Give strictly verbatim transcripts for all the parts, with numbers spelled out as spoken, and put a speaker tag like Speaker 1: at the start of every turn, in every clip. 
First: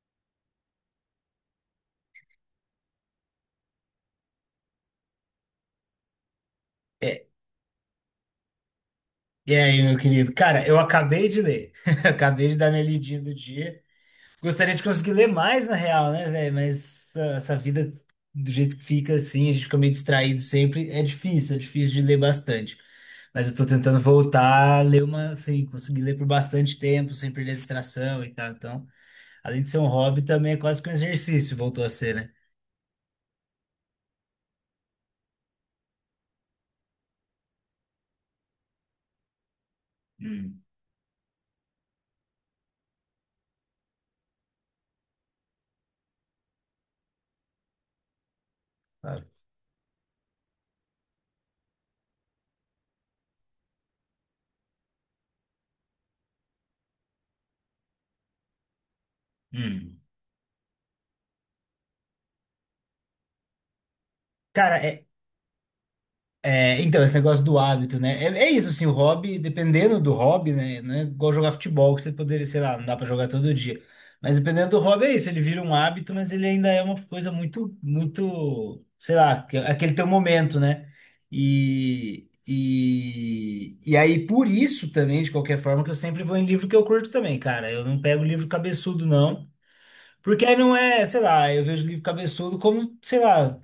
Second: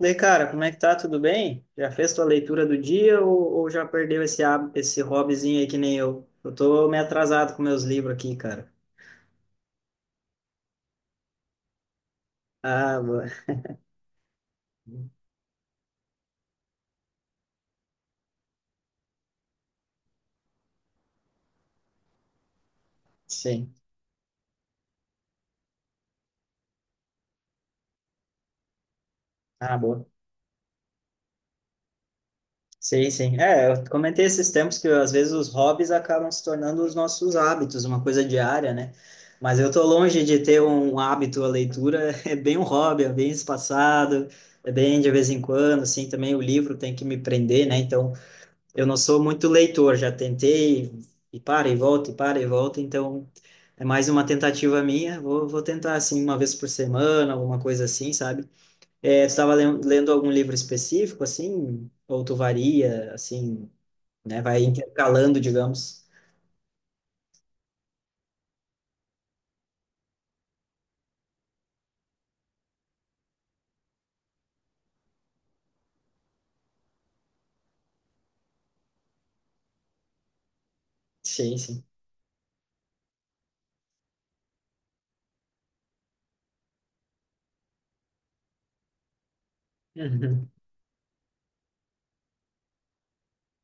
Speaker 1: E aí, cara, como é que tá? Tudo bem? Já fez tua leitura do dia ou, ou já perdeu esse, há- esse hobbyzinho aí que nem eu? Eu tô meio
Speaker 2: É,
Speaker 1: atrasado com meus livros aqui, cara.
Speaker 2: e aí, meu querido? Cara, eu acabei de ler. Acabei de dar minha
Speaker 1: Ah,
Speaker 2: lidinha
Speaker 1: boa.
Speaker 2: do dia. Gostaria de conseguir ler mais, na real, né, velho? Mas essa, essa vida, do jeito que fica assim, a gente fica meio distraído sempre. É difícil, é difícil de ler bastante. Mas eu tô
Speaker 1: Sim.
Speaker 2: tentando voltar a ler uma, assim, conseguir ler por bastante tempo, sem perder a distração e tal. Então, além de
Speaker 1: Ah,
Speaker 2: ser um
Speaker 1: boa.
Speaker 2: hobby, também é quase que um exercício, voltou a ser, né?
Speaker 1: Sim, sim. É, eu comentei esses tempos que às vezes os hobbies acabam se tornando os nossos hábitos, uma coisa diária, né? Mas eu tô longe de ter um hábito, a leitura é bem um hobby, é bem espaçado, é bem de vez em quando, assim, também o livro tem que me prender, né? Então, eu não sou
Speaker 2: Claro.
Speaker 1: muito leitor, já tentei e para e volta, e para e volta, então é mais uma tentativa minha. Vou, vou tentar, assim, uma vez por semana, alguma coisa assim, sabe? É, tu estava lendo
Speaker 2: Hum.
Speaker 1: lendo algum livro específico, assim? Ou tu varia, assim, né? Vai
Speaker 2: Cara, é,
Speaker 1: intercalando, digamos.
Speaker 2: É, então, esse negócio do hábito, né? É, é isso, assim, o hobby, dependendo do hobby, né? Não é igual jogar futebol, que você poderia, sei lá, não dá pra jogar todo dia. Mas dependendo do hobby, é isso, ele vira um hábito, mas ele ainda é uma coisa muito, muito, sei lá, que- é aquele teu momento, né?
Speaker 1: Sim, sim.
Speaker 2: E, e, e aí, por isso também, de qualquer forma, que eu sempre vou em livro que eu curto também, cara. Eu não pego livro cabeçudo, não. Porque
Speaker 1: Uhum.
Speaker 2: aí não é, sei lá, eu vejo livro cabeçudo como, sei lá.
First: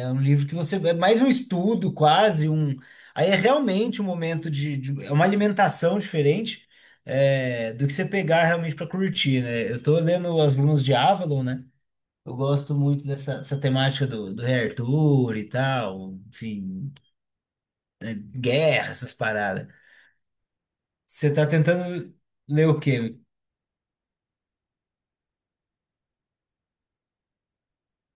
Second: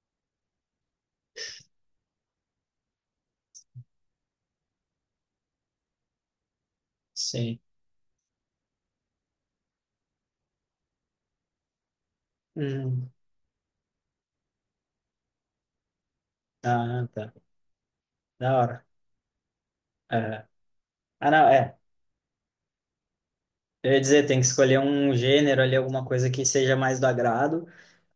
Speaker 2: É um livro que você. É mais um estudo, quase um. Aí é realmente um momento de. de- é uma alimentação diferente
Speaker 1: Sim.
Speaker 2: é, do que você pegar realmente para curtir, né? Eu tô lendo As Brumas de Avalon, né? Eu gosto muito
Speaker 1: Uhum.
Speaker 2: dessa, dessa temática do, do Rei Arthur e tal, enfim,
Speaker 1: Ah, tá.
Speaker 2: né?
Speaker 1: Da hora.
Speaker 2: Guerra, essas paradas.
Speaker 1: Aham. Ah,
Speaker 2: Você tá
Speaker 1: não, é.
Speaker 2: tentando ler o quê?
Speaker 1: Eu ia dizer, tem que escolher um gênero ali, alguma coisa que seja mais do agrado.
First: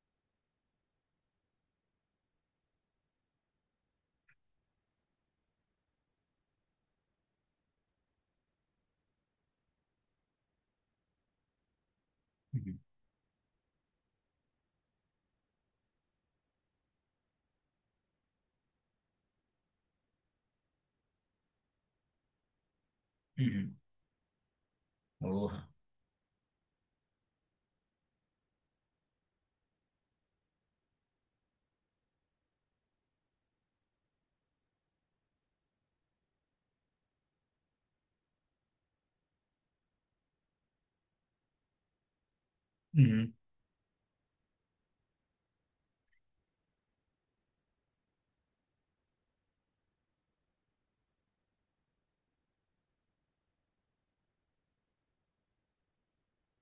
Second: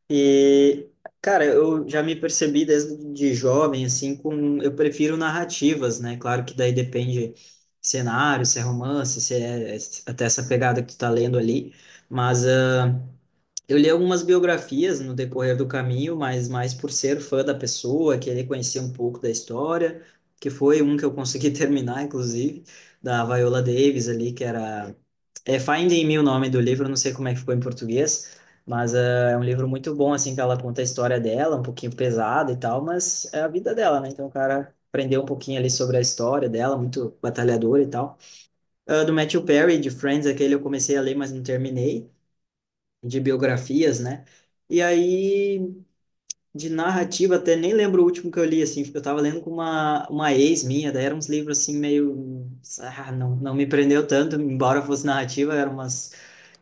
Speaker 1: E, cara, eu já me percebi desde de jovem, assim, com... Eu prefiro narrativas, né? Claro que daí depende cenário, se é romance, se é até essa pegada que tu tá lendo ali. Mas
Speaker 2: Uhum.
Speaker 1: ah, eu li algumas biografias no decorrer do caminho, mas mais por ser fã da pessoa, querer conhecer um pouco da história, que foi um que eu consegui terminar, inclusive, da Viola
Speaker 2: Uhum.
Speaker 1: Davis ali, que era é
Speaker 2: Porra.
Speaker 1: Finding Me o nome do livro, não sei como é que ficou em português, mas ah, é um livro muito bom, assim, que ela conta a história dela, um pouquinho pesada e tal, mas é a vida dela, né? Então o cara aprendeu um pouquinho ali sobre a história dela, muito batalhadora e tal. Ah, do Matthew Perry, de Friends, aquele eu comecei a ler, mas não terminei, de
Speaker 2: Uhum.
Speaker 1: biografias, né? E aí de narrativa, até nem lembro o último que eu li, assim, eu tava lendo com uma, uma ex minha, daí eram uns livros, assim, meio, ah, não, não me prendeu tanto, embora fosse narrativa, eram umas,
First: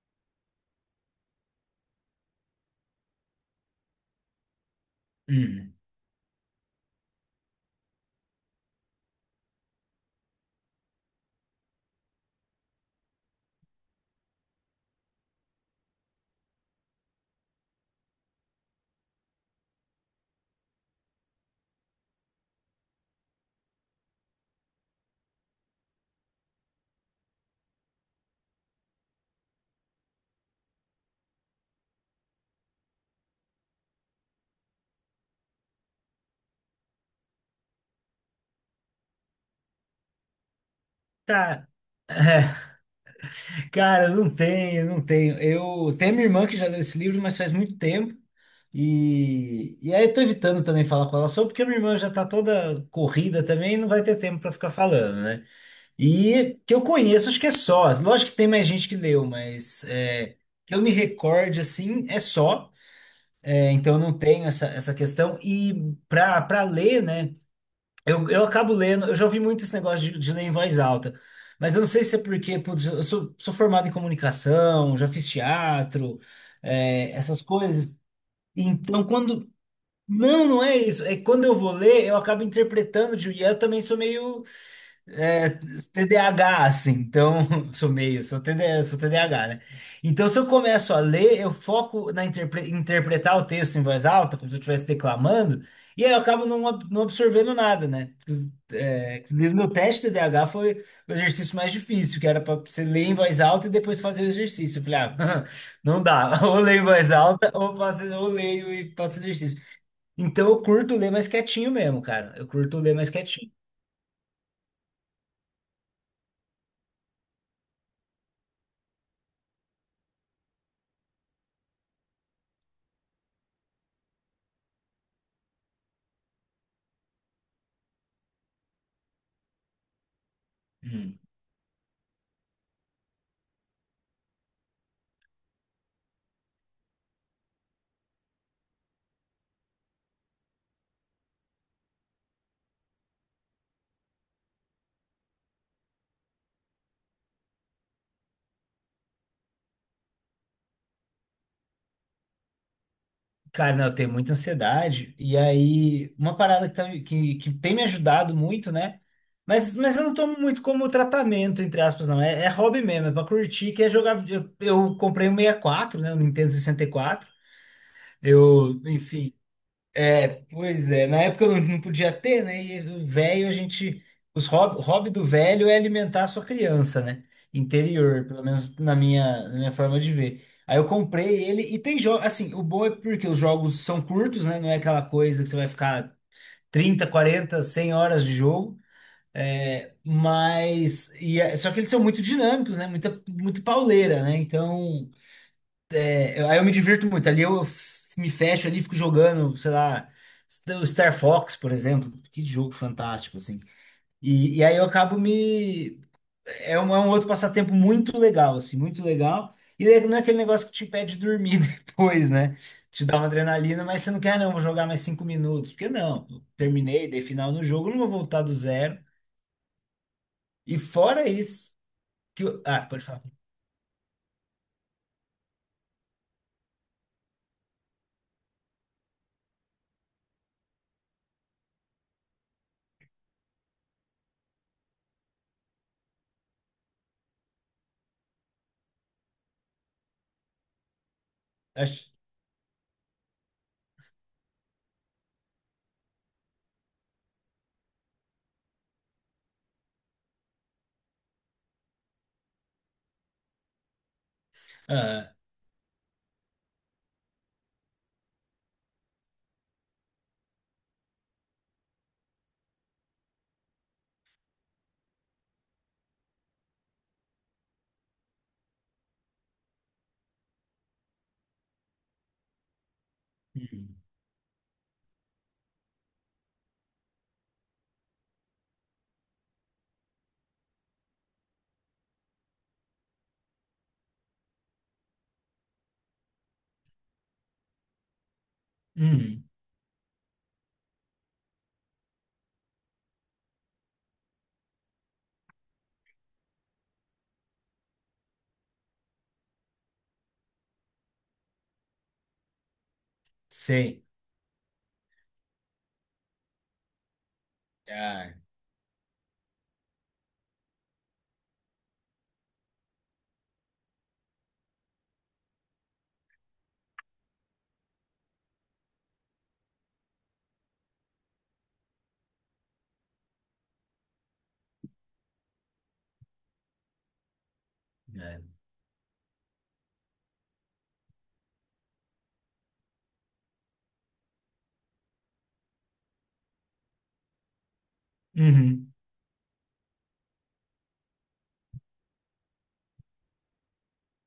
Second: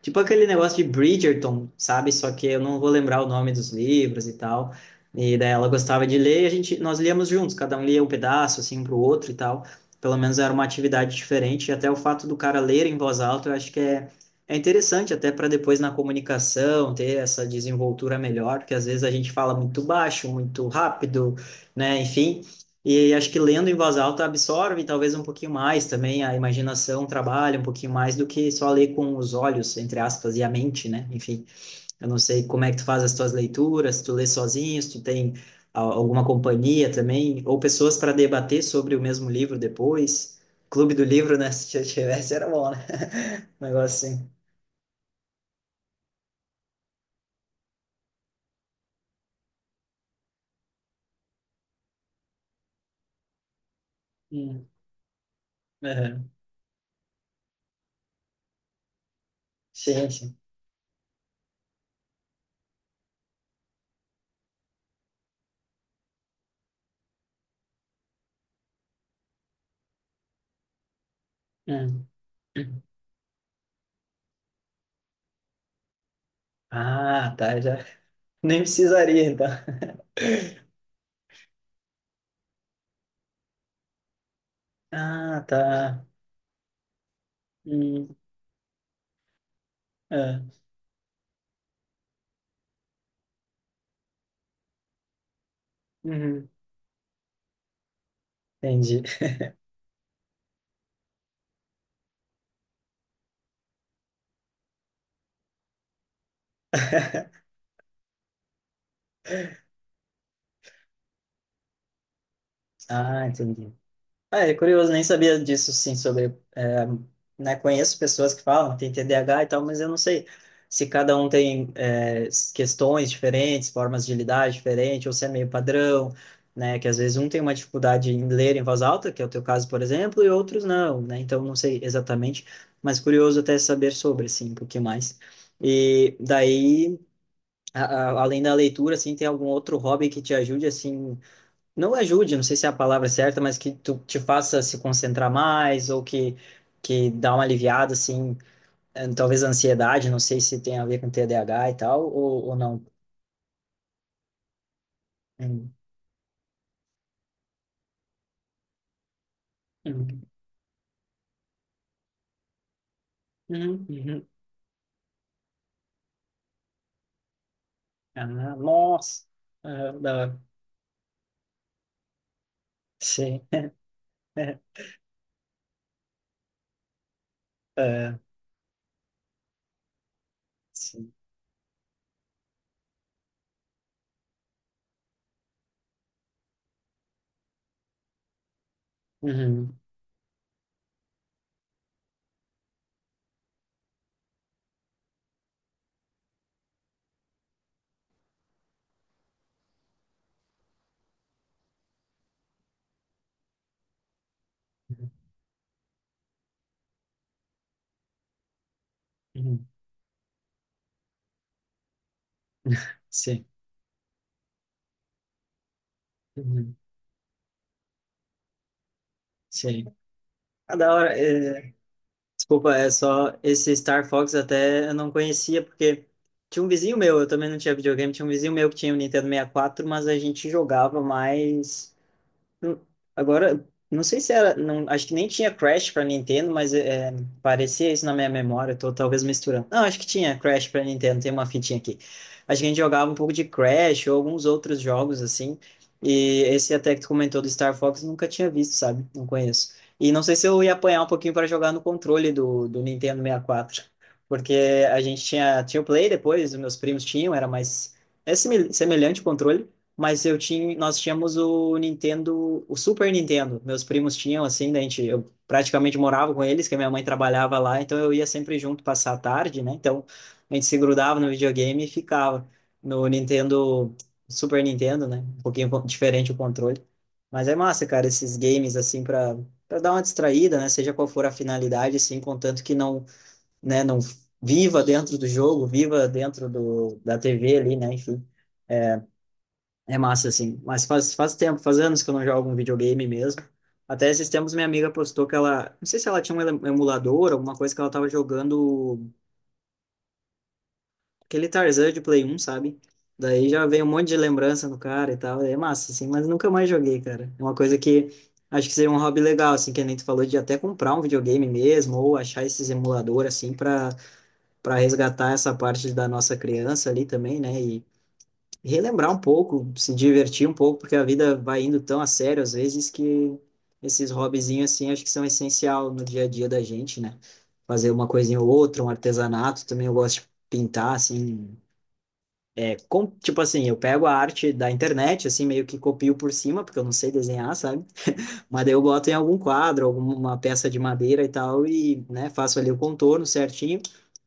Speaker 1: tipo aquele negócio de Bridgerton, sabe, só que eu não vou lembrar o nome dos livros e tal, e daí ela
Speaker 2: Uhum.
Speaker 1: gostava de ler, e a gente, nós líamos juntos, cada um lia um pedaço, assim, um pro outro e tal, pelo menos era uma atividade diferente, e até o fato do cara ler em voz alta, eu acho que é é interessante até para depois na comunicação ter essa desenvoltura melhor, porque às vezes a gente fala muito baixo, muito rápido, né? Enfim, e acho que lendo em voz alta absorve talvez um pouquinho mais também, a imaginação trabalha um pouquinho mais do que só ler com os olhos, entre aspas, e a mente, né? Enfim, eu não sei como é que tu faz as tuas leituras, se tu lê sozinho, se tu tem a- alguma companhia também, ou pessoas para debater sobre o mesmo livro depois. Clube do livro, né?
Speaker 2: Tá.
Speaker 1: Se tivesse era bom, né? Um negócio
Speaker 2: Cara, não tenho, não tenho. Eu tenho minha irmã que já leu esse livro, mas faz muito tempo. E, e aí eu tô evitando também falar com ela sobre, porque minha irmã já tá toda corrida também e não vai ter tempo pra
Speaker 1: assim.
Speaker 2: ficar falando, né?
Speaker 1: Aham.
Speaker 2: E que eu conheço, acho que é só. Lógico que tem mais gente que leu, mas
Speaker 1: Sim,
Speaker 2: é,
Speaker 1: sim.
Speaker 2: que eu me recorde assim, é só. É, então eu não tenho essa, essa questão. E pra, pra ler, né? Eu, eu acabo lendo, eu já ouvi muito esse negócio de, de ler em voz alta, mas eu não sei
Speaker 1: Hum.
Speaker 2: se é porque, putz, eu sou, sou formado em comunicação, já fiz teatro, é,
Speaker 1: Ah,
Speaker 2: essas
Speaker 1: tá. Já
Speaker 2: coisas.
Speaker 1: nem
Speaker 2: Então,
Speaker 1: precisaria, então.
Speaker 2: quando. Não, não é isso. É que quando eu vou ler, eu acabo interpretando, de- e eu também sou meio.
Speaker 1: Ah,
Speaker 2: É,
Speaker 1: tá.
Speaker 2: T D A H, assim, então sou
Speaker 1: Hum.
Speaker 2: meio, sou TD, sou T D A H, né? Então, se eu
Speaker 1: Ah.
Speaker 2: começo a ler, eu foco na interpre- interpretar o texto em voz alta, como se eu estivesse declamando, e aí eu acabo
Speaker 1: Uhum.
Speaker 2: não, ab- não absorvendo nada, né?
Speaker 1: Entendi.
Speaker 2: É, inclusive, meu teste T D A H foi o exercício mais difícil, que era para você ler em voz alta e depois fazer o exercício. Eu falei, ah, não dá, ou leio em voz alta, ou faço, ou leio e faço exercício. Então, eu curto ler mais quietinho mesmo, cara, eu curto ler mais
Speaker 1: Ah,
Speaker 2: quietinho.
Speaker 1: entendi. Ah, é curioso, nem sabia disso, sim, sobre, é, né, conheço pessoas que falam, tem T D A H e tal, mas eu não sei se cada um tem, é, s- questões diferentes, formas de lidar diferentes, ou se é meio padrão, né, que às vezes um tem uma dificuldade em ler em voz alta, que é o teu caso, por exemplo, e outros não, né, então não sei exatamente, mas curioso até saber sobre, assim, um pouquinho mais. E daí, a- a- além da leitura, assim, tem algum outro hobby que te ajude, assim, não ajude, não sei se é a palavra certa, mas que tu te faça se concentrar mais ou que que dá uma aliviada assim, eh, talvez a ansiedade, não sei se tem a ver com T D A H e tal ou, ou não.
Speaker 2: Cara, não, eu tenho muita ansiedade. E
Speaker 1: Hum,
Speaker 2: aí, uma parada que, tá- que, que tem me ajudado muito, né? Mas, mas eu não
Speaker 1: hum,
Speaker 2: tomo muito como tratamento, entre aspas, não. É, é hobby mesmo, é pra curtir, que
Speaker 1: hum,
Speaker 2: é
Speaker 1: hum,
Speaker 2: jogar.
Speaker 1: hum.
Speaker 2: vide- Eu, eu comprei o sessenta e quatro, né? O Nintendo sessenta e quatro.
Speaker 1: Ah,
Speaker 2: Eu,
Speaker 1: nossa.
Speaker 2: enfim.
Speaker 1: Ah, da
Speaker 2: É,
Speaker 1: hora.
Speaker 2: pois é. Na época eu não, não podia ter, né? E o
Speaker 1: Sim,
Speaker 2: velho, a gente. Os hobby, hobby do velho é alimentar a sua criança, né?
Speaker 1: ah,
Speaker 2: Interior, pelo menos na minha, na minha forma de ver. Aí eu
Speaker 1: sim,
Speaker 2: comprei ele e tem jogo. Assim, o bom é porque os jogos são curtos, né? Não é aquela coisa que você vai ficar trinta, quarenta, cem horas de jogo.
Speaker 1: uhum,
Speaker 2: É, mas. E é- só que eles são muito dinâmicos, né? Muita, muito pauleira, né? Então. Eu- Aí eu me divirto muito. Ali eu f- me fecho ali, fico jogando, sei lá, o Star Fox, por exemplo. Que jogo fantástico, assim. E, e aí eu
Speaker 1: uhum,
Speaker 2: acabo me. É um, é um outro passatempo muito legal, assim, muito legal.
Speaker 1: uhum,
Speaker 2: E daí não é aquele negócio que te impede de dormir depois, né? Te dá uma
Speaker 1: sim,
Speaker 2: adrenalina, mas você não quer, "Ah, não, vou jogar mais cinco minutos. Porque não, eu
Speaker 1: uhum,
Speaker 2: terminei, dei final no jogo, não vou voltar do zero."
Speaker 1: sim. Ah,
Speaker 2: E
Speaker 1: da hora.
Speaker 2: fora
Speaker 1: Eh,
Speaker 2: isso, que eu.
Speaker 1: Desculpa,
Speaker 2: Ah,
Speaker 1: é
Speaker 2: pode falar.
Speaker 1: só esse Star Fox até eu não conhecia, porque tinha um vizinho meu, eu também não tinha videogame, tinha um vizinho meu que tinha o Nintendo sessenta e quatro, mas a gente jogava mais. Hum. Agora, não sei se era, não, acho que nem tinha Crash para Nintendo, mas é, parecia isso na minha memória, eu tô talvez misturando. Não, acho que tinha Crash para Nintendo, tem uma fitinha aqui.
Speaker 2: Acho.
Speaker 1: Acho que a gente jogava um pouco de Crash ou alguns outros jogos assim. E esse até que tu comentou do Star Fox, eu nunca tinha visto, sabe? Não conheço. E não sei se eu ia apanhar um pouquinho para jogar no controle do, do Nintendo sessenta e quatro, porque a gente
Speaker 2: Ah,
Speaker 1: tinha, tinha o Play depois, os meus primos tinham, era mais é simil- semelhante o controle, mas eu tinha, nós tínhamos o Nintendo, o Super Nintendo. Meus primos tinham assim, daí a gente, eu praticamente morava com eles, que a minha mãe trabalhava lá, então eu ia sempre junto passar a tarde, né? Então a gente se grudava no videogame e ficava no Nintendo,
Speaker 2: hum,
Speaker 1: Super Nintendo, né? Um pouquinho co- diferente o controle. Mas é massa, cara, esses games assim para para dar uma distraída, né? Seja qual for a finalidade, assim, contanto que não, né, não viva dentro do jogo, viva dentro do, da T V ali, né? Enfim.
Speaker 2: hum,
Speaker 1: É massa, assim. Mas faz, faz tempo, faz anos que eu não jogo um videogame mesmo. Até esses tempos minha amiga postou que ela... Não sei se ela tinha um ele- emulador, alguma coisa que ela tava jogando aquele Tarzan de Play um, sabe? Daí já veio um
Speaker 2: sei.
Speaker 1: monte de lembrança no cara e tal. É massa, assim. Mas nunca mais joguei, cara. É uma coisa que
Speaker 2: Ah.
Speaker 1: acho que seria um hobby legal, assim, que a gente falou de até comprar um videogame mesmo ou achar esses emuladores assim, para para resgatar essa parte da nossa criança ali também, né? Relembrar um pouco, se divertir um pouco, porque a vida vai indo tão a sério às vezes que esses hobbyzinhos assim acho que são essencial no dia a dia da gente, né? Fazer uma coisinha ou
Speaker 2: É.
Speaker 1: outra, um artesanato, também eu gosto de pintar assim, é com- tipo assim, eu pego a arte da internet assim meio que copio por cima, porque eu não sei desenhar, sabe? Mas daí eu
Speaker 2: Uhum,
Speaker 1: boto em algum quadro, alguma peça de madeira e tal, e, né, faço ali o contorno certinho.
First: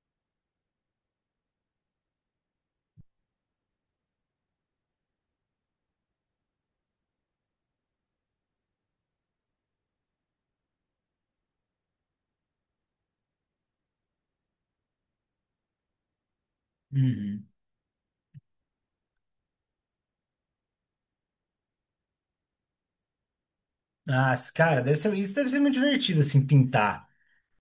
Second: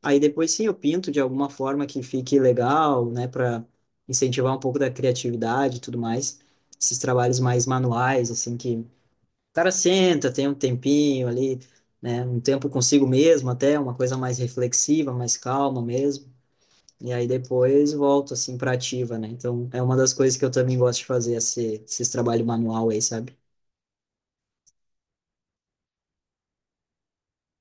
Speaker 1: Aí depois sim eu pinto de alguma forma que fique legal, né, para incentivar um pouco da criatividade e tudo mais. Esses trabalhos mais manuais, assim, que o cara senta, tem um tempinho ali, né, um tempo consigo mesmo até, uma coisa mais reflexiva, mais calma mesmo. E aí
Speaker 2: uhum.
Speaker 1: depois volto, assim, pra ativa, né? Então é uma das coisas que eu também gosto de fazer, esse, esse trabalho manual aí, sabe?
Speaker 2: Ah, cara, deve ser, isso deve ser muito divertido, assim, pintar.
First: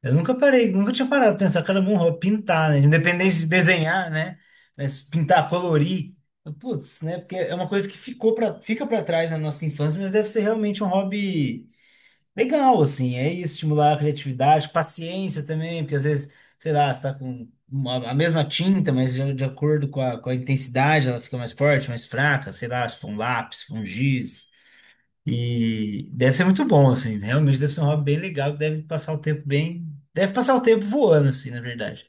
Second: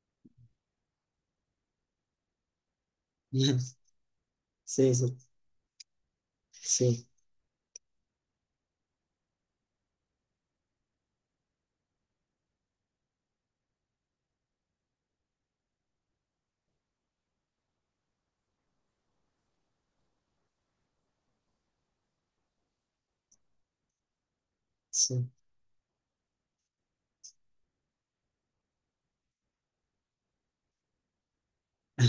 Speaker 2: Eu nunca parei, nunca tinha parado pra pensar, cara, é bom, vou pintar, né? Independente de desenhar, né?
Speaker 1: Sim,
Speaker 2: Mas
Speaker 1: sim.
Speaker 2: pintar, colorir, putz,
Speaker 1: Sim,
Speaker 2: né? Porque é uma coisa que ficou pra, fica pra trás na nossa infância, mas deve ser realmente um hobby legal, assim. É isso, estimular a criatividade, paciência também, porque às vezes, sei lá, você tá com uma- a mesma tinta, mas de, de acordo com a, com a intensidade, ela fica mais forte, mais fraca, sei lá, se for um lápis, se for um giz.
Speaker 1: sim.
Speaker 2: E deve ser muito bom, assim. Realmente deve ser um hobby bem legal, que deve passar o tempo bem. Deve passar o tempo voando, assim, na verdade.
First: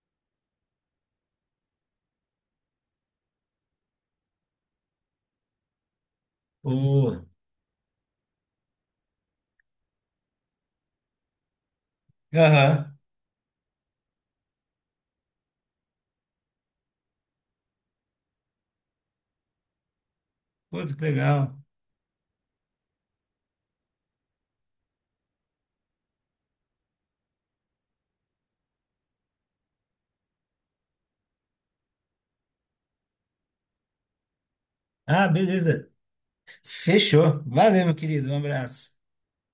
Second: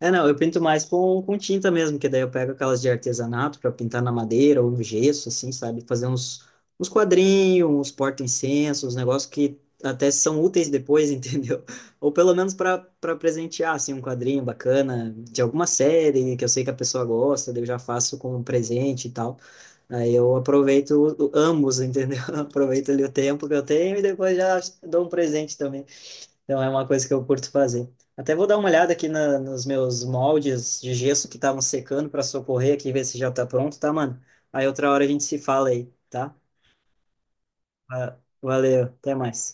Speaker 1: É, não, eu pinto mais com, com tinta mesmo, que daí eu pego aquelas de artesanato para pintar na madeira ou no gesso, assim, sabe? Fazer uns, uns
Speaker 2: Ô.
Speaker 1: quadrinhos, uns porta-incensos, uns negócios que até são úteis depois, entendeu? Ou pelo menos para
Speaker 2: Aham.
Speaker 1: para presentear, assim, um quadrinho bacana de alguma série que eu sei que a pessoa gosta, daí eu já faço como um presente e tal. Aí eu
Speaker 2: Pô,
Speaker 1: aproveito
Speaker 2: que
Speaker 1: o-
Speaker 2: legal.
Speaker 1: ambos, entendeu? Aproveito ali o tempo que eu tenho e depois já dou um presente também. Então é uma coisa que eu curto fazer. Até vou dar uma olhada aqui na- nos meus moldes de gesso que estavam secando para socorrer aqui, ver se já tá pronto, tá, mano? Aí outra hora a gente
Speaker 2: Ah,
Speaker 1: se fala aí,
Speaker 2: beleza.
Speaker 1: tá?
Speaker 2: Fechou. Valeu, meu
Speaker 1: Ah,
Speaker 2: querido. Um
Speaker 1: valeu,
Speaker 2: abraço.
Speaker 1: até mais.